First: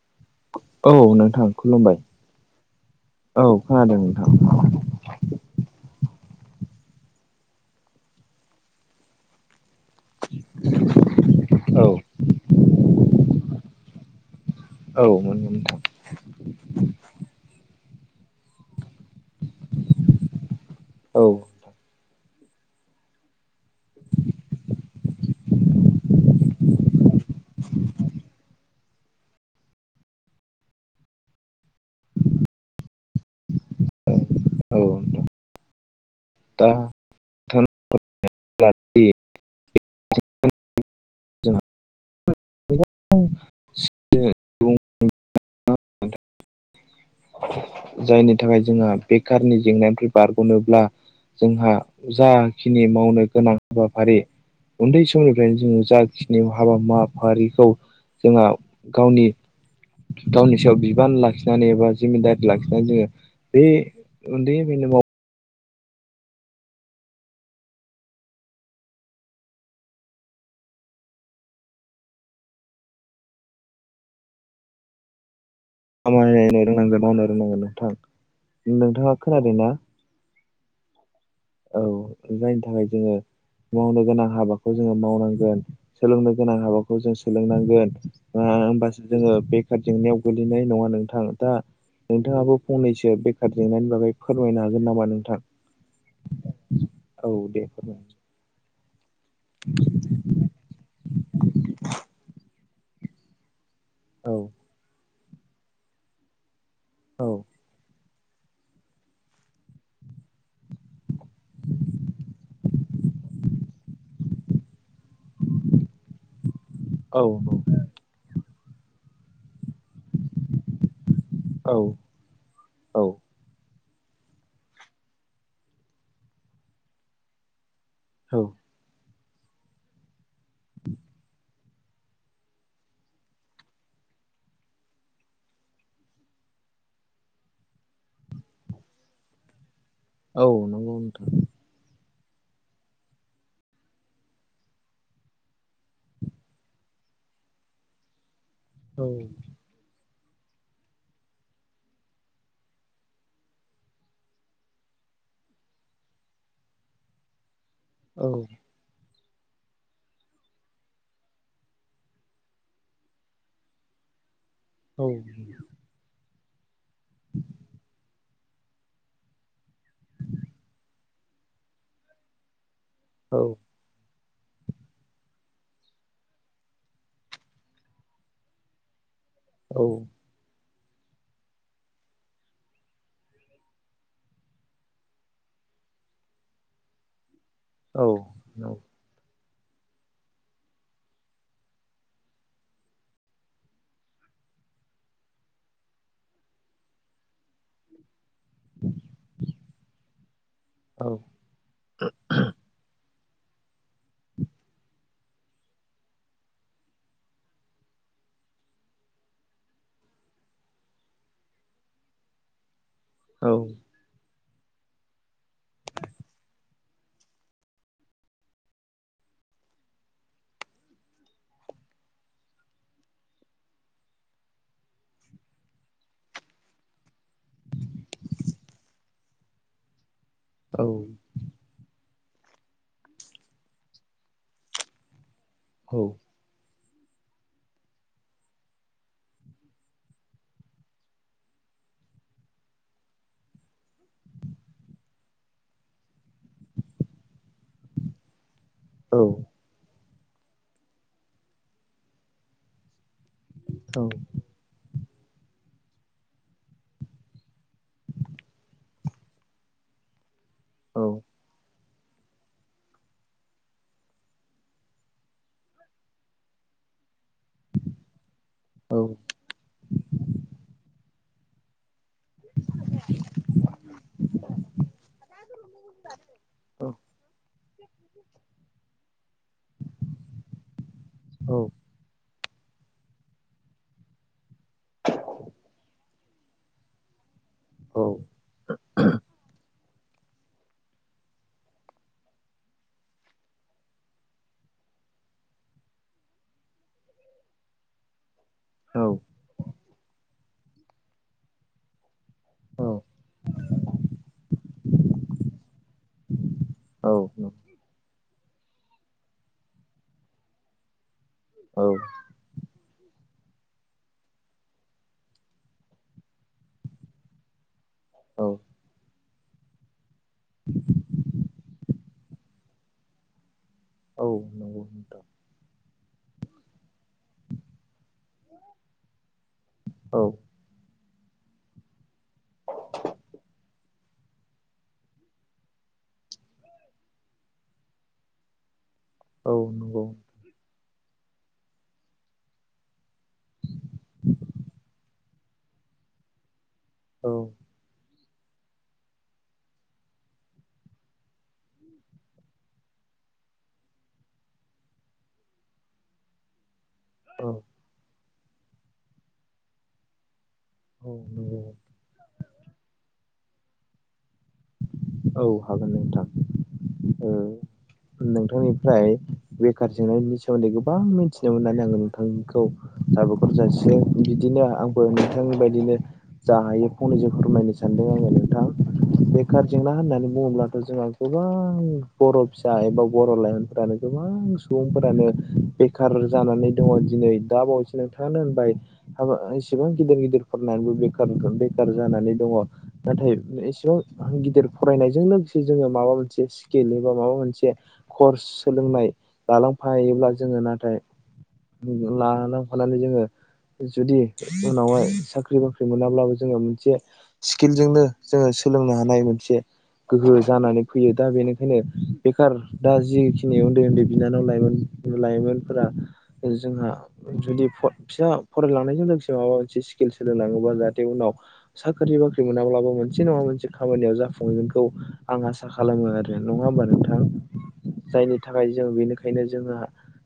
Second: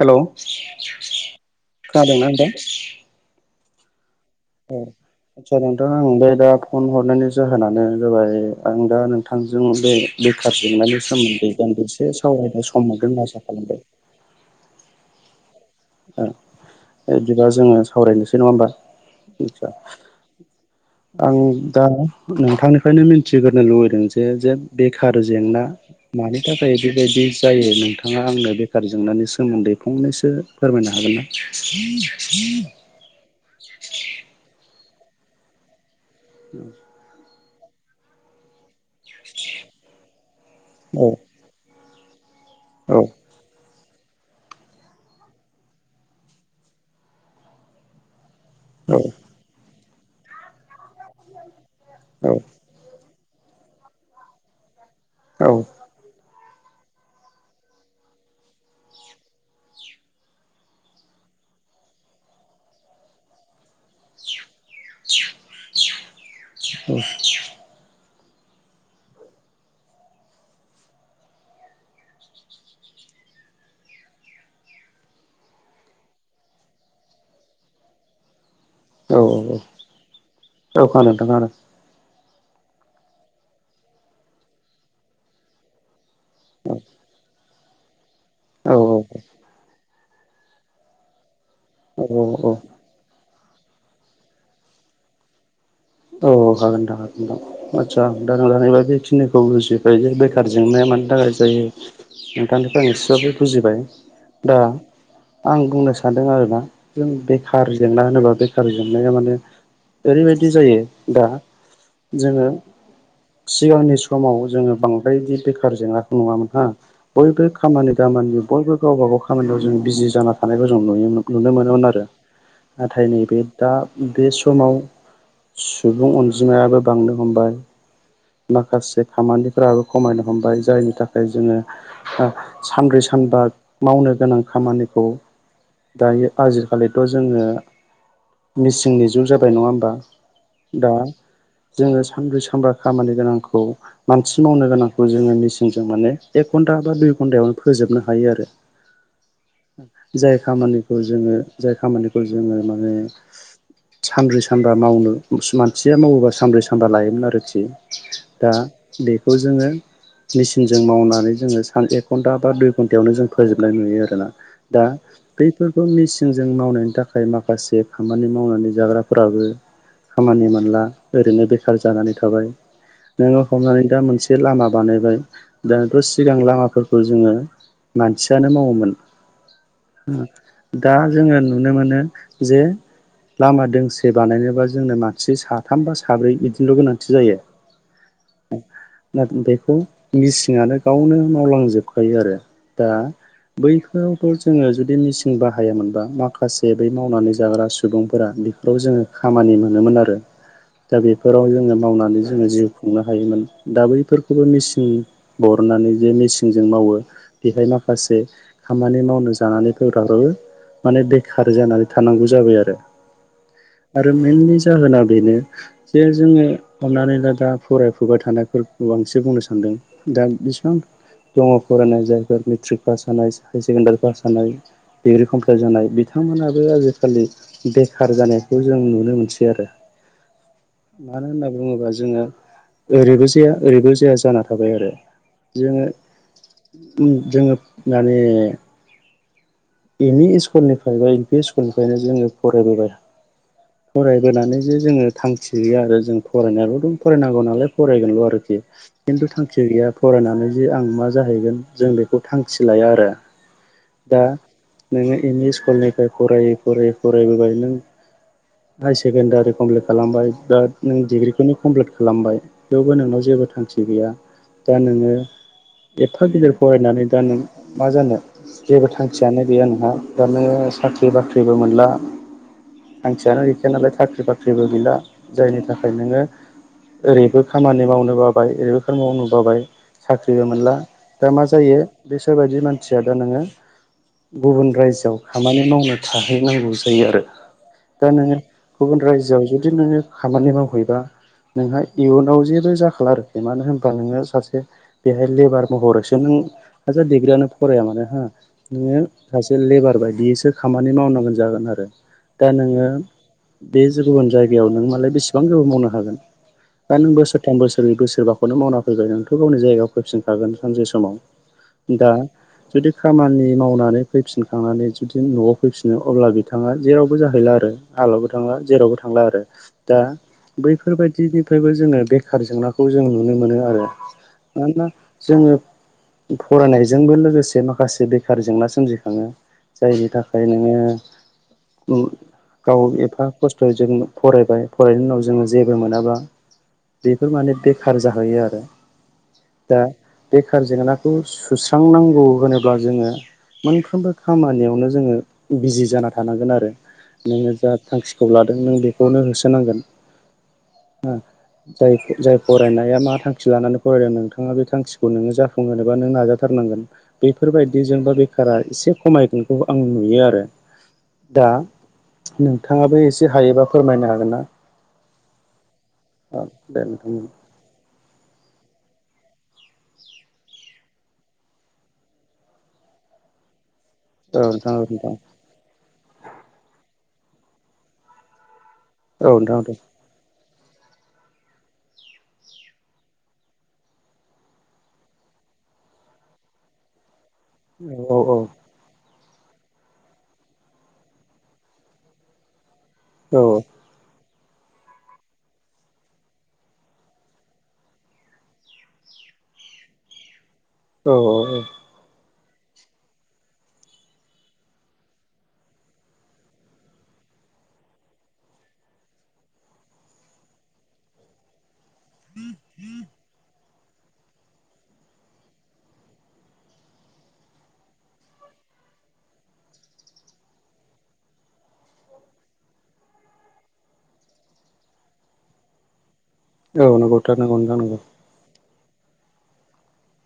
Hello औ नोंथां खुलुमबाय खोनादोंना नोंथां औ खोनादों नोंथां। औ। आदसा नोंथां आं बे दा फन हरनायनि जाहोनानो जाबाय आं दा नोंथांजों बे बेखार जेंनानि सोमोन्दै औ दान्दिसे सावरायनो सम मोनगोन होनना आसा खालामबाय। औ मोनगोन नोंथां। ओ बिदिबा जोङो सावरायनोसै नङा होमबा? औ आं दा नोंथांनिफ्रायनो मिन्थिग्रोनो लुुबैदों जे जे बेखार जेंना मानि थाखाय बेबायदि जायो नोंथाङा आंनो बेखार जेंनायनि सोमोन्दै फंनैसो फोरमायनो हागोन ना? औ नोंथां दा [unintelligible] औ। गोबां [unintelligible] जायनि थाखाय जोंहा औ बेखारनि जेंनाया बारग'नोब्ला जोंहा औ जाखिनि मावनो गोनां हाबाफारि उन्दै औ समनिफ्रायनो जोङो जाखि नि हाबामाफारिखौ जोंहा गावनि थावनि सायाव बिबान लाखिनानै एबा जिमिदारि लाखिनानै जोङो बे उन्दै औ। खामानि नायनो रोंनांगोन मावनो रोंनांगोन नोंथां। नोंथाङा औ खोनादों ना औ खोनादों नोंथां औ। जायनि थाखाय जोङो मावनो गोनां हाबाखौ जोङो मावनांगोन सोलोंनो गोनां खोनादों हाबाखौ जों सोलोंनांगोन ओआ औ होमबासो औ जोङो बेखार जेंनायाव गो लैनाय ना नोंथां दा औ औ औ नोंथाङाबो फंनैसो बे खार जेंनानि बागै फोरमायनो हागोन नामा नोंथां औ हागोन नोथां औ दे हागोन फोरमाय आतसा दा‌ ओरैबायदि [unintelligible] खिनिखौ बुजिबाय जे बेखार जेंनाया मानि थाखाय जायो नोंथांनिखो आं एसेबाबो बुजिबाय औ दा आं बुंनो सानदों आरोना जों औ बेखार जेंना होनोब्ला बेखार जेंनाया माने ओरैबायदि जायो दा जोङो सिगांनि समाव जोङो बां बायदि बेखार जेंनाखौ नुवामोनहा औ बयबो खामानि दामानि बयबो गावबा गाव खामानियाव जों बिजि जाना थानायखौ जों नुयोमोन नुनो औ मोनोमोन आरो औ नाथाय नैबे दा बे समाव सुबुं अनजिमायाबो बांनो हमबाय औ माखासे खामानिफोराबो खमायनो हमबाय जायनि थाखाय जोङो हा सानब्रै सानबा मावनो गोनां खामानिखौ दायो आजिखालिथ' जोङो मिसिंनि जुग जाबाय नङा होमबा औ दा नंगौ नोंथां जोङो सानब्रै सानबा खामानि गोनांखौ मानसि मावनो गोनांखौ जोङो मिसिनजों माने एक घन्टा बा दुइ घन्टायावनो फोजोबनो हायो आरो औ जाय खामानिखौ जोङो जाय खामानिखौ जोङो माने सानब्रै सानबा मावनो उस मानसिया मावोबा सानब्रै सानबा लायोमोन आरोखि औ दा बेखौ जोङो मेसिनजों मावनानै जोङो सान एक घन्टा बा दुइ घन्टायावनो जों फोजोबनाय नुयो आरो दाना दा औ बैफोरखौ मिसि- नजों मावनायनि थाखाय माखासे खामानि मावनानै जाग्राफोराबो खामानि मोनला ओरैनो बेखार जानानै थाबाय औ नोङो हमनानै दा मोनसे जे लामा बानायबाय दानोथ' सिगां लामाफोरखौ जोङो मानसियानो मावोमोन औ ओ दा जोङो नुनो मोनो जे लामा दोंसे बानायनोबा जोंनो मानसि साथाम बा साब्रै बिदिनोल' गोनांथि जायो औ औ खौ मिसिंआनो गावनो मावलांजोबखायो आरो दा बैफोरावथ' जोङो जुदि मिसिन बाहायामोनबा माखासे बै मावनानै जाग्रा सुबुंफोरा बेफोराव जोङो खामानि मोनोमोन आरो दा बेफोराव जोङो मावनानै जोङो जिउ खुंनो हायोमोन दा बैफोरखौबो मेसिन हरनानै जे मेसिनजों मावो बेहाय माखासे जे खामानि मावनो जानानै [unintelligible] फरफ्राबो माने बेखार जानानै थानांगौ जाबाय आरो आरो मेनलि जाहोना बेनो जे जोङो अन्नानै दा फरायफुबाय थानायफोर बांसिन बुंनो सानदों दा बेसिबां दङ फरायनाय जायफोर मेट्रिक पास जानाय हायार सेकेण्डारि पास जानाय डिग्रि कमप्लिट जानाय बिथां बिथांमोनाबो आजिखालि बेखार जानायखौ जों नुनो मोनसै आरो मानो होनना बुङोब्ला जोङो ओरैबो जाया ओरैबो जाया जाना थाबाय आरो जोङो जोङो माने एम इ स्कुल निफ्राय बा एल पि स्कुल निफ्रायनो जोङो फरायबोबाय फरायबोनानै जे जोङो थांखि गैया आरो जों फरायनायाल' दं फरायनांगौ नालाय फरायगोनल' आरोखि खिन्थु थांखि गैया फरायनानै जे आं मा जाहैगोन जों बेखौ थांखि लाया आरो दा नोङो एम इ स्कुलनिफ्राय फरायै फरायै फरायबोबाय नों [unintelligible] हायार सेकेण्डारि कमप्लिट खालामबाय दा नों औ डिग्रिखौनो कमप्लिट खालामबाय थेवबो नोंनाव जेबो थांखि गैया दा नोङो एफा गिदिर फरायनानै दा नों मा जानो? जेबो औ थांखियानो गैया नोंहा दाना साख्रि बाख्रिबो मोनला। थांखियानो गैखाया नालाय साख्रि बाख्रिबो गैला जायनि थाखाय नोङो औ ओरैबो खामानि मावनो बाबाय ओरैबो खामानि मावनो बाबाय साख्रिबो मोनला दा मा औ जायो बेसोरबादि मानसिया दा नोङो गुबुन रायजोआव खामानि मावनो थाहैनांगौ जायो आरो। दा नोङो गुबुन रायजोआव जुदि नोङो खामानि मावहैबा नोंहा इयुनाव जेबो जाखाला आरोखि मानो होनबा नोङो सासे बेहाय लेबार महरैसो नों हाजार डिग्रियानो फराया मानो हो औ नोङो सासे लेबार बायदियैसो खामानि मावनांगोन जागोन आरो। दा औ नोङो बे गुबुन जायगायाव नों मालाय बेसेबां गोेबाव मावनो हागोन। दा औ नों बोसोरथाम बोसोरनै बोसोरबाखौनो मावना फैबाय नोंथ' गावनि जायगायाव फैफिनखागोन सानसे समाव। दा जुदि खामानि मावनानै फैफिनखांनानै जुदि न'आव फैफिनो अब्ला बिथाङा जेरावबो जाहैला आरो। हालावबो औ थांला जेरावबो थांला आरो दा बैफोरबायदिनिफ्रायबो जोङो बे खार जेंनाखौ जों नुनो मोनो आरो औ नंगौ मानोना नोंथां जोङो फरायनायजोंबो लोगोसे माखासे बे बेखार जेंना सोमजिखाङो जायनि औ थाखाय नोङो गाव एफा खस्थ'यै जों फरायबाय फरायनायनि उनाव जोङो जेबो मोनाबा बेफोर माने बेखार जाहैयो आरो। औ दा नंगौ बेखार जेंनाखौ सुस्रांनांगौ होनोब्ला जोङो मोनफ्रोमबो खामानियावनो जोङो बिजि जाना थानांगोन आरो औ नोङो जा थांखि खौ लादों नों बेखौनो होसोनांगोन हो जाय जाय फरायनाया मा थांखि लानानै फरायदों नोंथाङा बे थांखिखौ नोङो जाफुंहोनोबा नों नाजाथारनांगोन। बेफोरबायदिजोंबा बेखारा एसे खमायगोनखौ आं नुयो आरो। औ दा नंगौ नोंथाङाबो एसे हायोबा फोरमायनो हागोन ना? औ हागोन नोंथां औ दे ओ नोंथां नोंथांनिफ्राइ बेखार जेंनानि सोमोन्दै गोबां मिथिनो मोननानै आङो नोंथांखौ साबायखर जासि नों बिदिनो आंबो नोंथां बायदिनो जा हायो फंनैसो फोरमायनो सानदों आङो नोंथां। औ नोंथां औ नोंथां बेखार दे जेंना होन्नानै बुंओल्बा जोंहा गोबां बर' फिसा एबा बर' लाइमोनफोरानो गोबां सुबुंफोरानो बेखार जानानै दङ। दिनै दा बावैसो औ औ नोंथाङानो होनबाय हाबा एसेबां गिदिर फरायनानैबो बेखार बेखार जानानै दङ। नाथाय औ एसेबां गिदिर फरायनायजों लोगोसे जोङो माबा मोनसे स्किल एबा माबा मोनसे कर्स सोलोंनाय लालांफायोब्ला जोङो नाथाय औ लालांफानानै जोङो जुदि उनावहाय साख्रि बाख्रि मोनाब्लाबो जोङो मोनसे स्किलजोंनो जोङो सोलोंनो हानाय मोनसे गोहो जानानै फैयो दा बेनिखायनो बेखार दा जिखिनियाव उन्दै उन्दै बिनानाव लाइमोन लाइमोनफोरा जोंहा जुदि फिसा फराय नानै लोगोसे माबा मोनसे स्किल सोलों लाङोबा जाहाथे उनाव साख्रि -बाख्रि मोनाब्लाबो मोनसे नङा मोनसे खामानियाव जाफुंहैगोनखौ आं आसा खालामो आरो नङा होमबा औ नंगौ नोंथां थारनांगौ नोंथां जायनि थाखाय थाखाय जों बेनिखायनो जोंहा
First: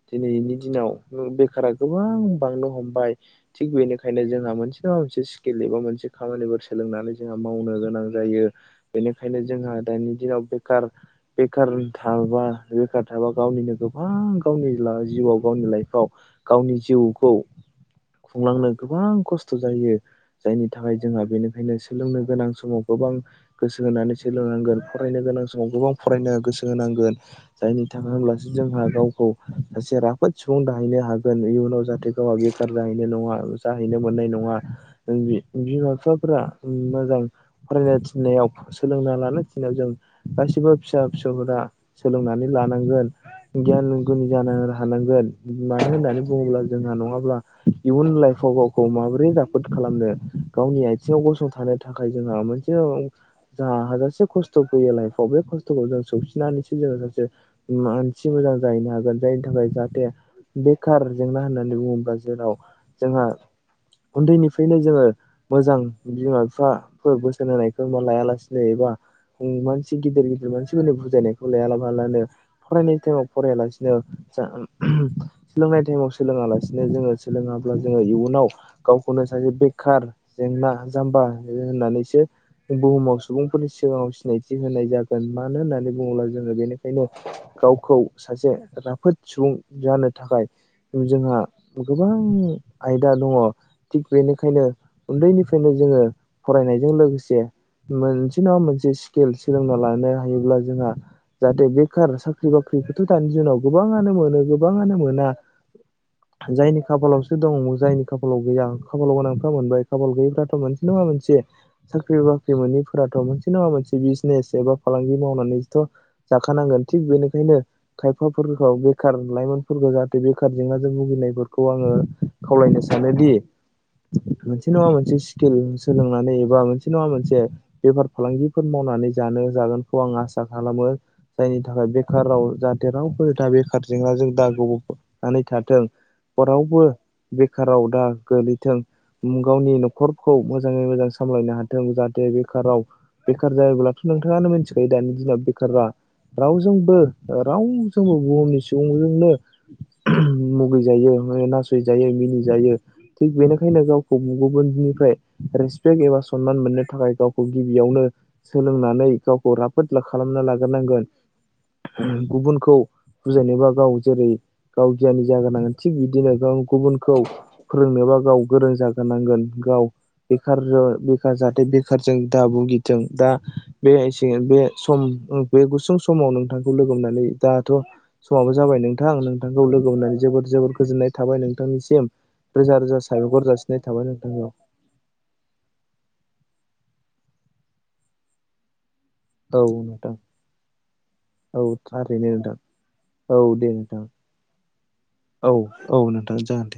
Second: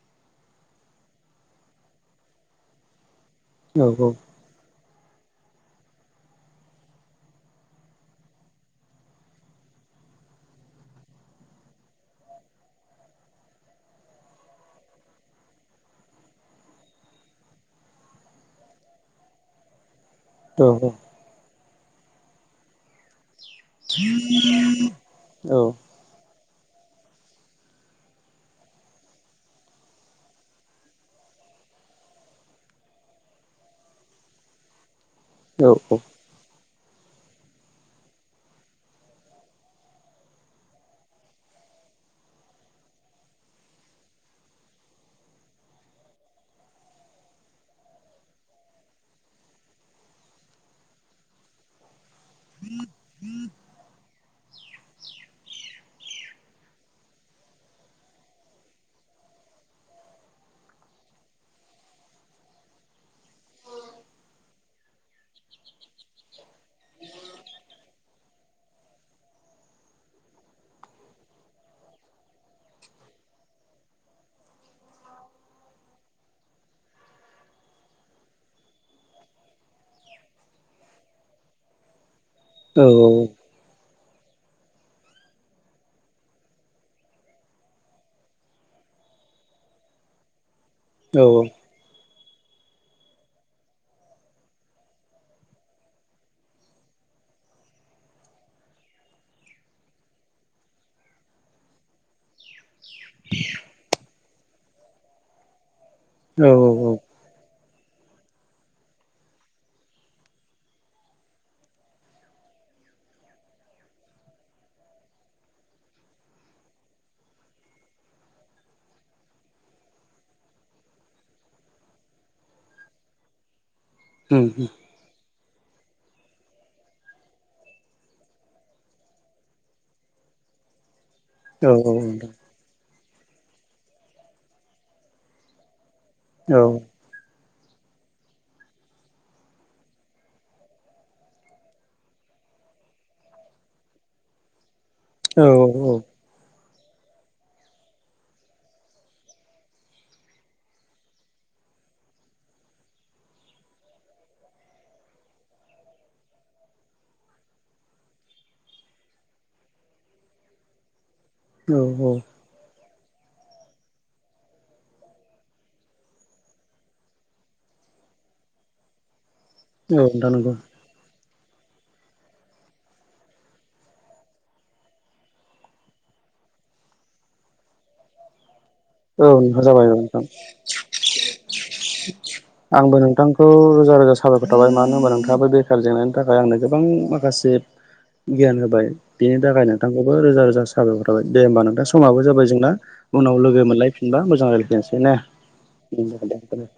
दिनैनि दिनाव बेखारा गोबां बांनो हमबाय। थिग नंगौ बेनिखायनो जोंहा मोनसे नङा मोनसे स्किल एबा मोनसे खामानिफोर सोलोंनानै जोंहा मावनो गोनां जायो बेनिखायनो जोंहा दानि दिनाव बेखार -बेखार थाबा बेखार एबा गावनिनो गोबां गावनि जिउआव गावनि लाइफआव गावनि जिउखौ खुंलांनो गोबां खस्थ' जायो। औ जायनि थाखाय जोंहा बेनिखायनो सोलोंनो गोनां समाव गोबां गोसो होनानै सोलोंनांगोन फरायनो गोनां औ समाव गोबां फरायनो गोसो होनांगोन जायनि थाखाय हब्लासो जोंहा गावखौ सासे राफोद सुबुं दाहैनो हागोन इयुनाव जाहाथे गावहा बेखार जाहैनो नङा जाहैनो मोननाय नङा जोंनि औ बिमा बिफाफ्रा मोजां फरायनाय थिननायाव सोलोंना लानो थिननायाव जों गासिबो फिसा फिसौफोरा सोलोंनानै लानांगोन गियान गुनि जानो हानांगोन मानो होननानै बुङोब्ला जोंहा नङाब्ला इयुन लाइफ खौ गावखौ माबोरै राफोद खालामनो गावनि आथिङाव गसंथानो थाखाय जोंहा मोनसे ओ जोहा हाजासे खस्थ' फैयो लाइफ आ बे खस्त फोरखौ जों सौफसिनानैसो जोङो सासे मानसि मोजां जाहैनो हागोन जायनि थाखाय जाहाथे बेखार जेंना होननानै बुङोब्ला जेराव जोंहा उन्दैनिफ्रायनो जोङो मोजां बिमा बिफा फोर बोसोन होनायखौ लायालासिनो एबा मानसि गिदिर गिदिर मानसिफोरनो बुजायनायखौ लायाबालानो फरायनाय टाइमाव फरायालासिनो सोलोंनाय टाइमाव सोलोङा लासिनो जोङो सोलोङाब्ला जोङो इयुनाव गावखौनो सासे बेखार जेंना जाम्बा होननानैसो औ बुहुमाव उम सुबुंफोरनि सिगाङाव सिनायथि होनाय जागोन मानो होननानै बुङोब्ला जोङो बेनिखायनो गावखौ सासे राफोद सुबुं जानो थाखाय औ जोंहा गोबां आयदा दङ थिग बेनिखायनो उन्दैनिफ्रायनो जोङो फरायनायजों लोगोसे मोनसे नङा मोनसे स्किल सोलोंना लानो हायोब्ला जोंहा जाहाथे बेखार साख्रि बाख्रि साख्रिखौथ' दानि जुनाव गोबाङानो मोनो गोबाङानो मोना औ जायनि खाफालावसो दं जायनि खाफालाव गैया खाफालाव गोनांफ्रा मोनबाय खाफाल गैयैफ्राथ' मोनसे नङा मोनसे साख्रि बाख्रि मोनैफोराथ' मोनसे नङा मोनसे बिजनेस एबा फालांगि मावनानैथ' जाखानांगोन थिग बेनिखायनो खायफाफोरखौ बेखार लाइमोनफोरखौ जाहाथे बेखार जेंनाजों भुगिनायफोरखौ आङो ओ खावलायनो सानोदि मोनसे नङा मोनसे स्किल सोलोंनानै एबा मोनसे नङा मोनसे बेफार फालांगिफोर मावनानै जानो जागोनखौ आं आसा खालामो जायनि थाखाय औ बेखार राव जाहाथे रावबो बेखार जेंनाजों दा गोफबनानै थाथों औ रावबो बेखाराव दा गोलैथों गावनि न'खरखौ मोजांङै मोजां सामलायनो हाथों जाहाथे बेखाराव बेखार जायोब्लाथ' नोंथाङानो मिथिखायो दानि दिनाव बेखारा औ रावजों बो रावजोंबो जोंबो बुहुमनि सुबुंजोंनो मुगैजायो नासय जायो मिनिजायो थिग बेनिखायनो गावखौ गुबुननिफ्राय रेसपेक्ट एबा सनमान मोननो थाखाय गावखौ गिबियावनो सोलोंनानै गावखौ राफोद ला खालाम खालामनो लाग्रोनांगोन गुबुनखौ बुजायनोबा गाव जेरै गाव गियाननि जाग्रोनांगोन थिग बिदिनो गाव गुबुनखौ फोरोंनो गाव गोरों जाग्रोनांगोन गाव नोंथां नंगौ बेखार जो नि जाहाथे बेखारजों दा भुगिदों दा बे से बे सम बे गुसुं सम नोंथांखौ लोगोनानै दाथ समा जाबाय नोंथां औ नोंथां नोंथांखौ जाबाय लोगो औ मोननानै नोंथां जोबोद जोबोद गोजोननाय थाबाय नोंथांनिसिम रोजा आंबो रोजा साबायखर नोंथांखौ जासिनाय रोजा थाबाय रोजा साबायखर नोंथांखौ थाबाय मानो होनोबा नोंथ थांबो बेखार जेंनानि थाखाय आंनो गोबां माखासे गियान होबाय। बेनि औ थाखाय नोंथांखौबो नोंथां रोजा रोजा साबाखर थाबाय दे औ होमबा नोंथां समाबो थारैनो जाबाय नोंथां जोंना उनाव औ लोगो दे मोन नोंथां लायफिनबा मोजां रायलाय फिननोसै ने औ औ उम नोंथां जागोन दे।